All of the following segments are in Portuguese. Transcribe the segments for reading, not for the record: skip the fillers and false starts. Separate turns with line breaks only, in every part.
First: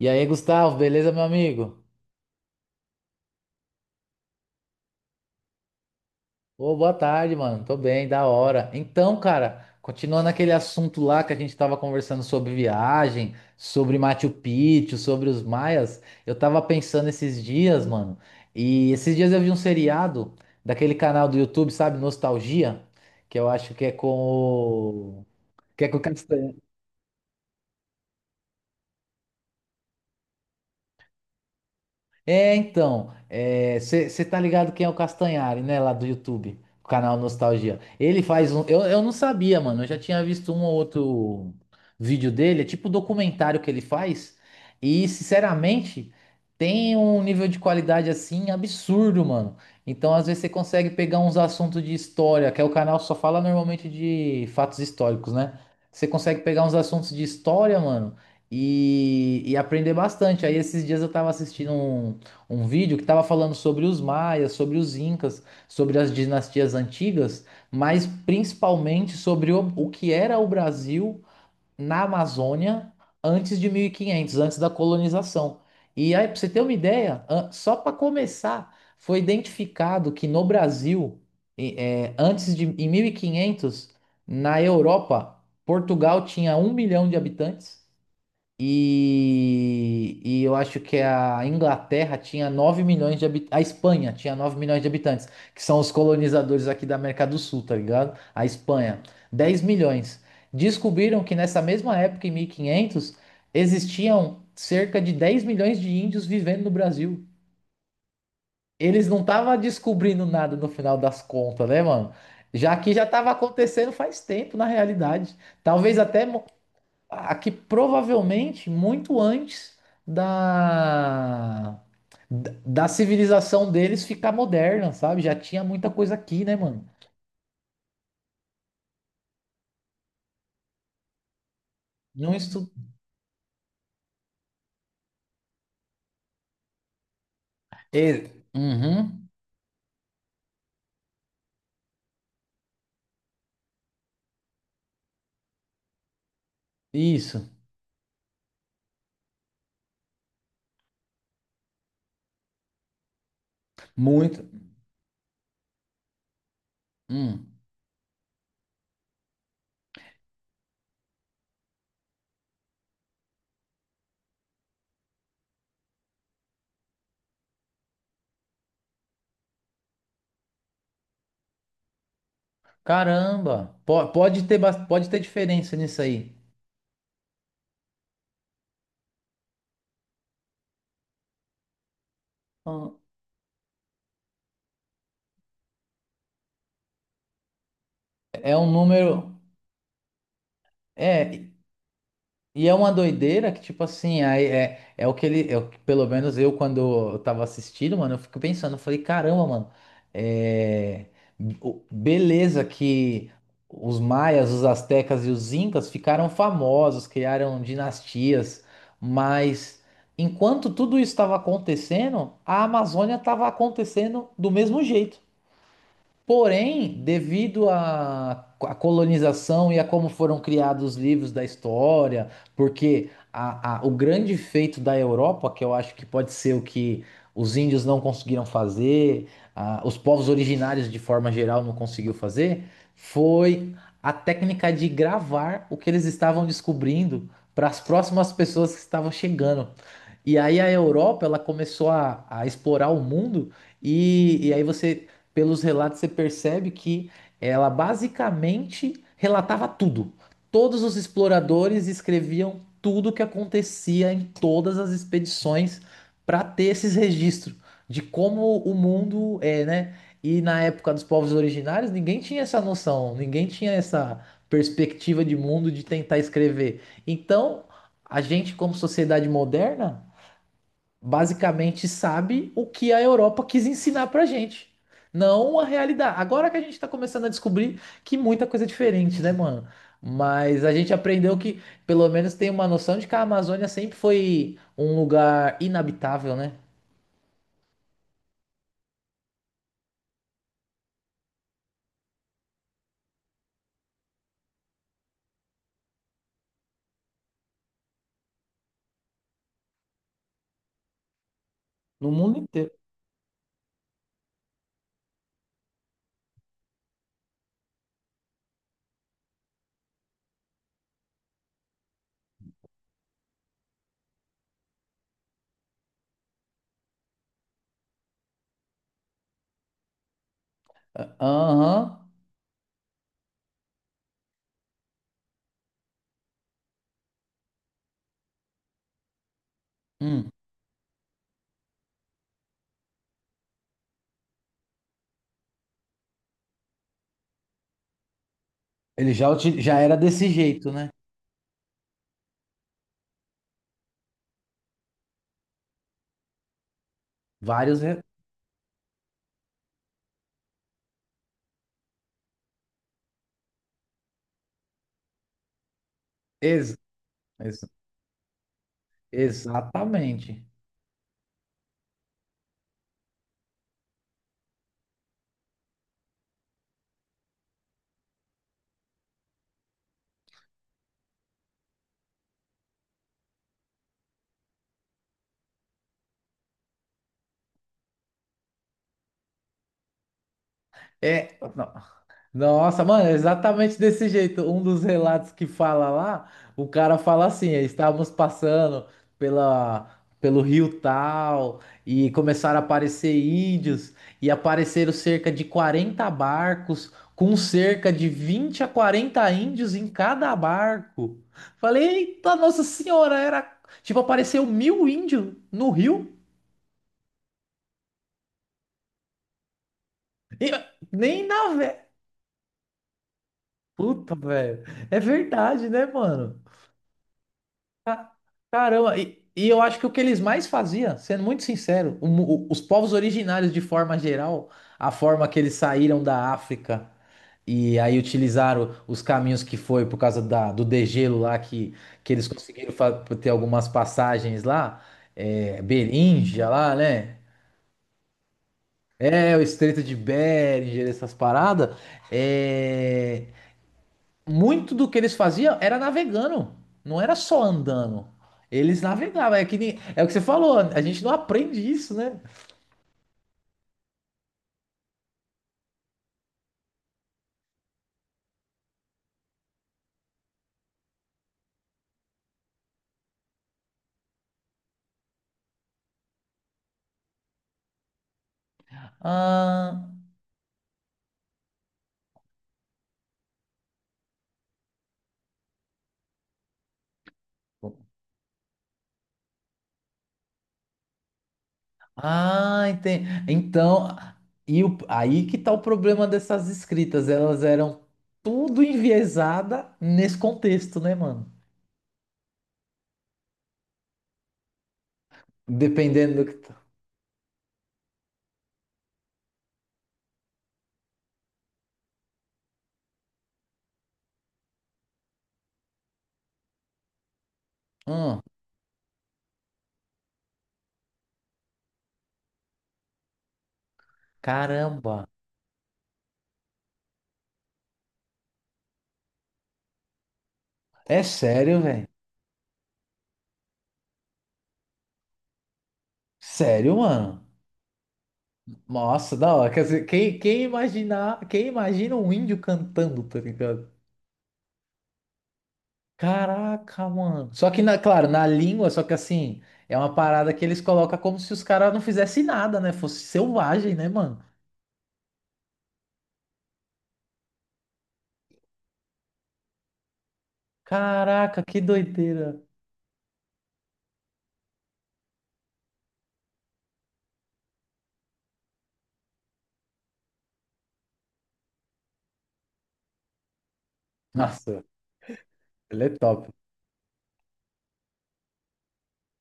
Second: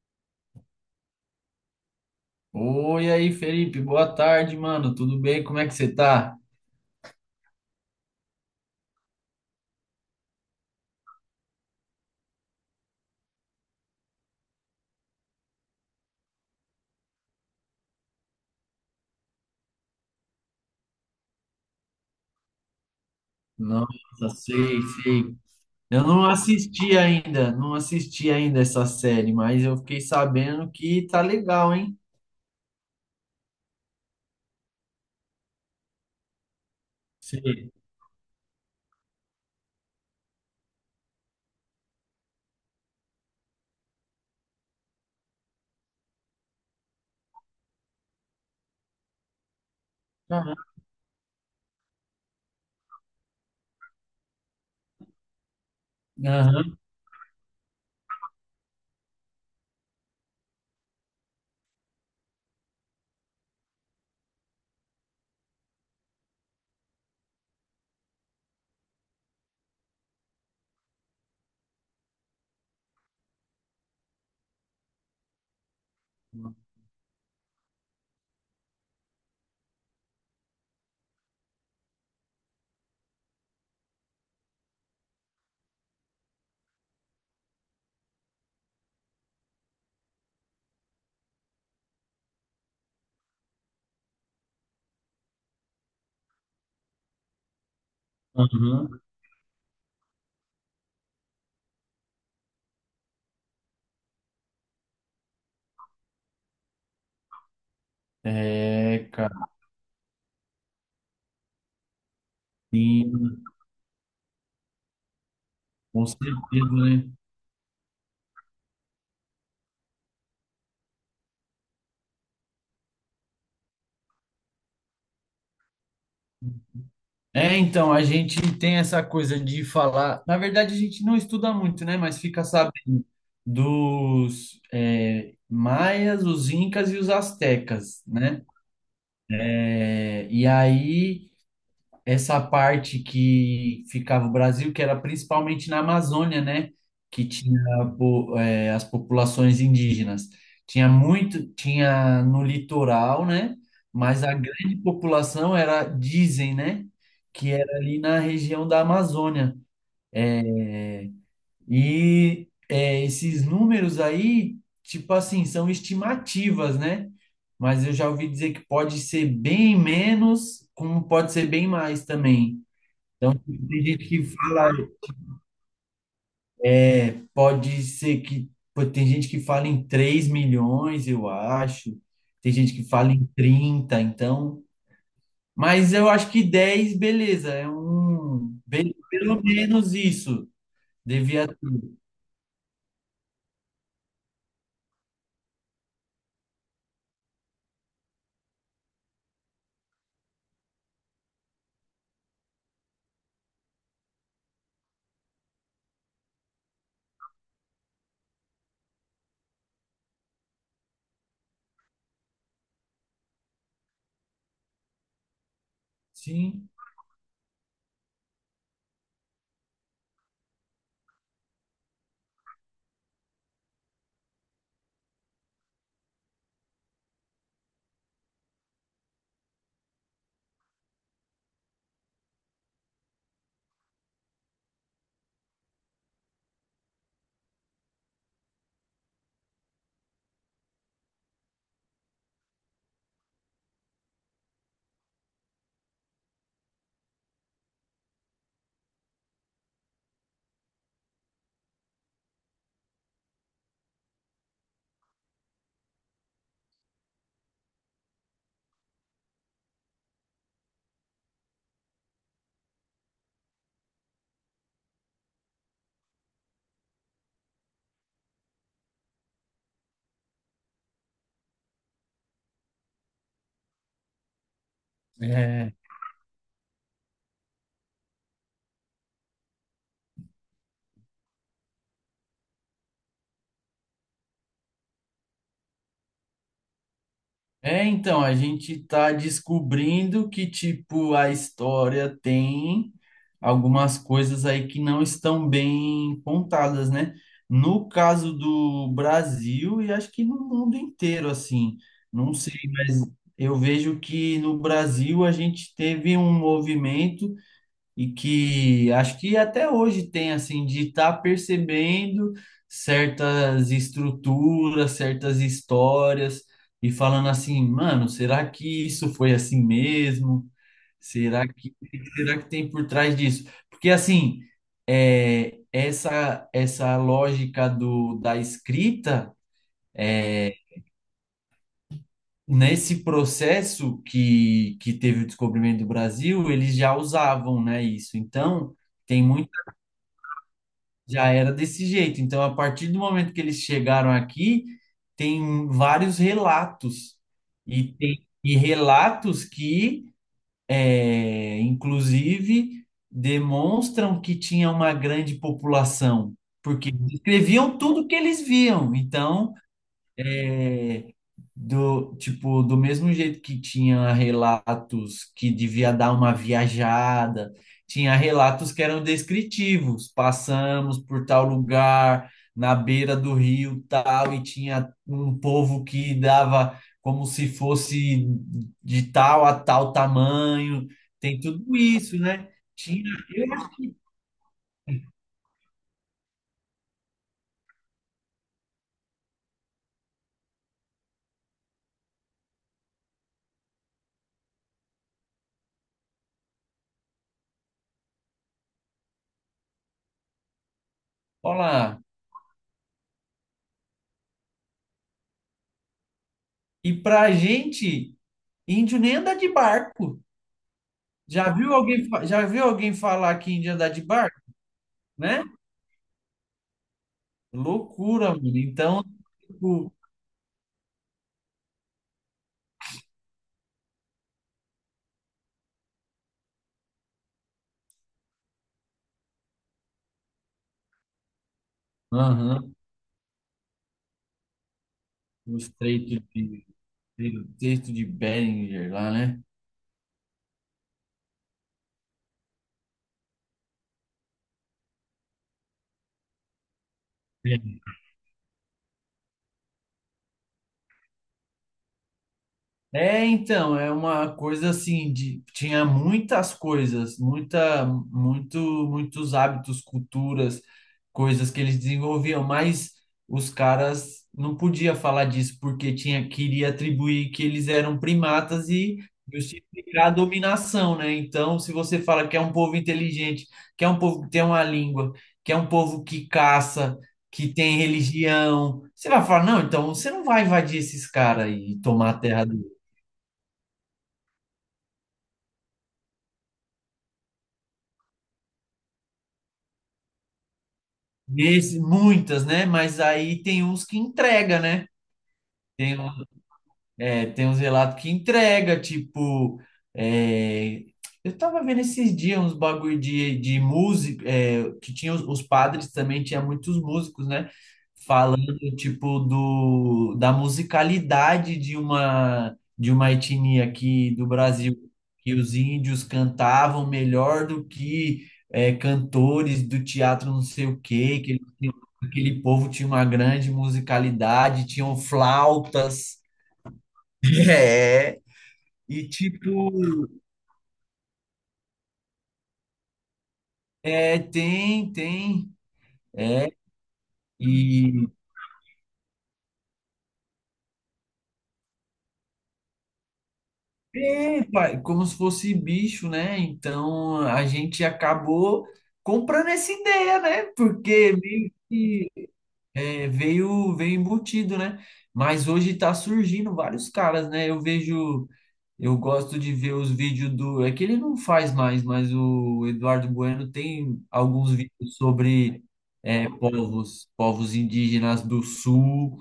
E aí, Gustavo, beleza, meu amigo?
Oi aí, Felipe, boa tarde, mano. Tudo bem? Como é que você tá?
Ô, boa tarde, mano. Tô bem, da hora. Então, cara, continuando aquele assunto lá que a gente tava conversando sobre viagem, sobre Machu Picchu, sobre os maias, eu tava pensando esses dias, mano. E esses dias eu vi um seriado daquele canal do YouTube, sabe, Nostalgia, que eu acho que é com
Nossa, sei,
o
sei.
que é com o
Eu não
Castanhari.
assisti ainda, essa série, mas eu fiquei sabendo que tá legal, hein?
É, então, você tá ligado quem é o Castanhari, né? Lá do YouTube, o canal
Sei.
Nostalgia. Ele faz um. Eu não sabia, mano. Eu já tinha visto um ou outro vídeo dele, é tipo um documentário que ele faz. E, sinceramente, tem um nível de qualidade assim absurdo, mano. Então, às vezes, você
Aham,
consegue pegar uns assuntos de história, que é o canal só fala normalmente de fatos históricos, né? Você consegue pegar uns
aham,
assuntos de história, mano e aprender bastante. Aí esses dias eu tava assistindo um vídeo que estava falando sobre os maias, sobre os incas, sobre as dinastias antigas, mas principalmente sobre o que era o Brasil na Amazônia antes de 1500, antes da colonização. E aí, para você ter uma ideia, só para começar, foi identificado que no Brasil, antes de em 1500, na Europa, Portugal tinha 1 milhão de habitantes. E eu acho que a Inglaterra tinha 9 milhões de habitantes. A Espanha tinha 9 milhões de habitantes, que são os colonizadores aqui da América do Sul, tá ligado? A
aham.
Espanha, 10 milhões. Descobriram que nessa mesma época, em 1500, existiam cerca de 10 milhões de índios vivendo no Brasil. Eles
É,
não
cara,
estavam descobrindo nada no final das contas, né, mano? Já que já estava
sim,
acontecendo faz tempo, na realidade. Talvez
com
até
certeza, né?
aqui provavelmente muito antes da da civilização deles ficar moderna, sabe? Já tinha muita coisa aqui, né, mano?
É, então, a gente tem essa coisa de falar. Na verdade, a gente não estuda muito, né? Mas
Não
fica
estu...
sabendo dos maias, os incas e os astecas,
É,
né?
uhum,
É, e aí essa parte que ficava o Brasil, que era principalmente na Amazônia, né? Que
isso,
tinha as populações indígenas. Tinha muito, tinha no litoral, né? Mas a
muito.
grande população era, dizem, né? Que
Hum.
era ali na região da Amazônia. E esses números aí, tipo assim, são estimativas, né? Mas eu já ouvi dizer que pode ser bem menos, como pode ser bem mais também. Então,
Caramba,
tem gente que
pode ter,
fala,
pode ter diferença nisso aí.
pode ser que, pô, tem gente que fala em 3 milhões, eu acho, tem gente que
Ah,
fala em 30 então, mas eu acho que 10 beleza,
é um número.
pelo menos isso, devia,
É, e é uma doideira que, tipo assim, aí é, é o que ele. É o que, pelo menos eu, quando eu tava assistindo, mano, eu fico pensando, eu falei, caramba, mano, é, beleza que os maias, os astecas e os incas ficaram famosos, criaram dinastias, mas enquanto tudo isso estava acontecendo, a Amazônia estava acontecendo do mesmo jeito.
sim,
Porém, devido à colonização e a como foram criados os livros da história, porque o grande feito da Europa, que eu acho que pode ser o que os índios não conseguiram fazer, ah, os povos originários de forma geral não conseguiu fazer, foi a técnica de gravar o que eles estavam descobrindo para as próximas pessoas que estavam chegando. E aí a Europa, ela começou a explorar o mundo e aí você pelos relatos você percebe que ela basicamente relatava tudo. Todos os exploradores escreviam tudo o que acontecia em todas as expedições para ter esses registros de como o mundo é, né? E na época dos povos originários, ninguém tinha essa noção, ninguém tinha essa perspectiva de mundo de tentar escrever. Então, a gente, como sociedade moderna, basicamente sabe o que a Europa quis ensinar pra gente, não a
é.
realidade. Agora que a gente tá começando a descobrir que muita coisa é diferente, né, mano? Mas a gente aprendeu que pelo menos tem uma noção de que a Amazônia sempre foi um lugar inabitável, né?
É, então, a gente tá descobrindo que, tipo, a história tem algumas coisas aí que não estão bem contadas, né? No caso do Brasil e acho que no mundo inteiro, assim,
No
não
mundo
sei,
inteiro.
mas eu vejo que no Brasil a gente teve um movimento e que acho que até hoje tem assim de estar percebendo certas estruturas, certas histórias e falando assim, mano, será que isso foi assim mesmo?
Ah,
Será que
aham.
tem por trás disso? Porque assim, é, essa lógica do da escrita
Hum.
é, nesse processo que teve o descobrimento do Brasil, eles já usavam, né, isso. Então,
Ele
tem
já,
muito.
já era desse jeito, né?
Já era desse jeito. Então, a partir do momento que eles chegaram aqui, tem vários relatos.
Vários.
E tem e relatos que, é, inclusive, demonstram que tinha uma grande população,
Ex
porque
ex-
descreviam tudo que eles viam. Então,
exatamente.
é, do, tipo, do mesmo jeito que tinha relatos que devia dar uma viajada, tinha relatos que eram descritivos. Passamos por tal lugar, na beira do rio tal, e tinha um povo que dava como se fosse de tal a tal tamanho.
É,
Tem
não.
tudo isso, né?
Nossa, mano,
Tinha,
é exatamente desse jeito. Um dos relatos que fala lá, o cara fala assim: "É, estávamos passando pela, pelo rio tal e começaram a aparecer índios e apareceram cerca de 40 barcos com cerca de 20 a 40 índios em cada barco. Falei,
olá.
eita, Nossa Senhora, era tipo, apareceu 1000 índios no rio
E pra gente, índio nem anda de barco.
e nem
Já
na
viu
vé.
alguém, já viu alguém falar que índio anda de
Puta,
barco?
velho. É
Né?
verdade, né, mano?
Loucura, mano.
Caramba,
Então,
e eu acho que o
tipo,
que eles mais faziam, sendo muito sincero, os povos originários de forma geral, a forma que eles saíram da África e aí utilizaram os caminhos que foi por causa do degelo lá, que eles conseguiram
aham,
ter algumas passagens lá, é,
os
Beríngia lá, né?
treitos de Behringer lá,
É,
né?
o Estreito de Bering, essas paradas. É, muito do que eles faziam era navegando, não era só andando. Eles navegavam, é que nem- é o que você falou, a gente não aprende isso, né?
É, então, é uma coisa assim de tinha muitas coisas, muita muito muitos hábitos, culturas, coisas que eles desenvolviam, mas os caras não podia falar disso porque tinha queria atribuir que eles eram primatas e
Ah,
justificar a dominação, né? Então, se você fala que é um povo inteligente, que é um povo que tem uma língua, que é um povo que caça, que tem religião. Você vai falar, não, então você não vai invadir esses caras e tomar a terra.
ah, entendi. Então, aí que tá o problema dessas escritas, elas eram tudo enviesada nesse contexto, né, mano?
Nesse, muitas, né? Mas aí tem uns que entrega, né? Tem uns
Dependendo do que tá.
tem uns relatos que entrega, tipo, é, eu tava vendo esses dias uns bagulho de música, é, que tinha os padres também, tinha muitos músicos, né?
Hum,
Falando, tipo, do, da musicalidade de uma etnia aqui do Brasil,
caramba.
que os índios cantavam melhor do que é, cantores do teatro não sei o
É
quê, que eles
sério,
tinham-
velho?
aquele povo tinha uma grande musicalidade, tinham flautas.
Sério, mano?
É, e
Nossa, da hora. Quer
tipo,
dizer, quem imagina um índio cantando, tá ligado?
é, tem, tem.
Caraca, mano. Só que, na,
E
claro, na língua, só que assim, é uma parada que eles colocam como se os caras não fizessem nada, né? Fosse selvagem, né, mano?
tem, pai, como se fosse bicho, né? Então a gente acabou comprando essa ideia, né? Porque
Caraca,
meio
que
que
doideira.
é, veio embutido, né? Mas hoje tá surgindo vários caras, né? Eu vejo, eu gosto de ver os vídeos do. É que ele não faz mais, mas o Eduardo Bueno tem alguns
Nossa,
vídeos sobre
ele é top.
é, povos indígenas do sul,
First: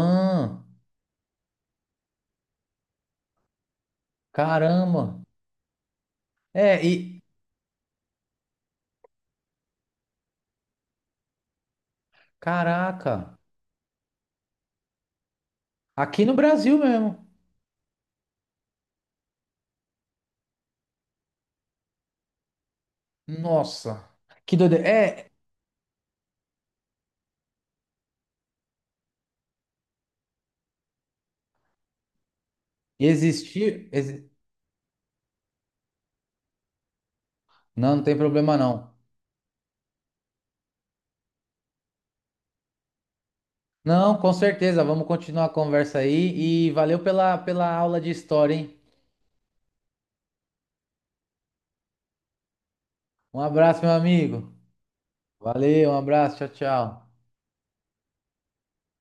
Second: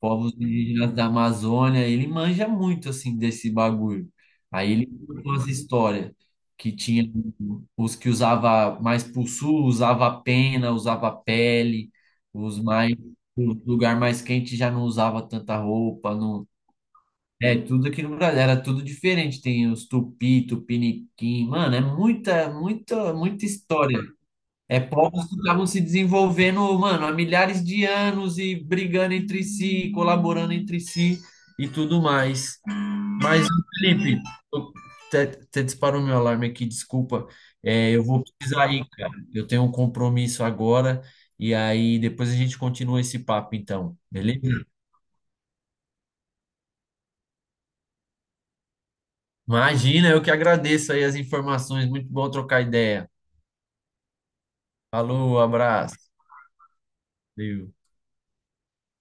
povos indígenas da Amazônia. Ele manja muito assim desse bagulho. Aí ele
caramba.
contou as histórias que
É,
tinha
e.
os que usava mais pro sul, usava pena, usava pele, os mais
Caraca.
o lugar mais quente já não usava tanta roupa,
Aqui no
não.
Brasil mesmo.
É, tudo aqui no Brasil era tudo diferente. Tem os tupi, tupiniquim, mano, é muita, muita, muita história.
Nossa, que
É
doideira.
povos
É,
que estavam se desenvolvendo, mano, há milhares de anos e brigando entre si, colaborando entre si e tudo mais.
e
Mas,
existir.
Felipe, eu- até disparou meu alarme aqui, desculpa. É,
Não, não
eu
tem
vou
problema
precisar ir,
não.
cara. Eu tenho um compromisso agora e aí depois a gente continua esse papo, então,
Não, com
beleza?
certeza. Vamos continuar a conversa aí. E valeu pela aula de história, hein?
Imagina, eu que agradeço aí as informações. Muito bom trocar ideia.
Um abraço, meu amigo.
Falou,
Valeu, um
abraço.
abraço, tchau, tchau.
Valeu.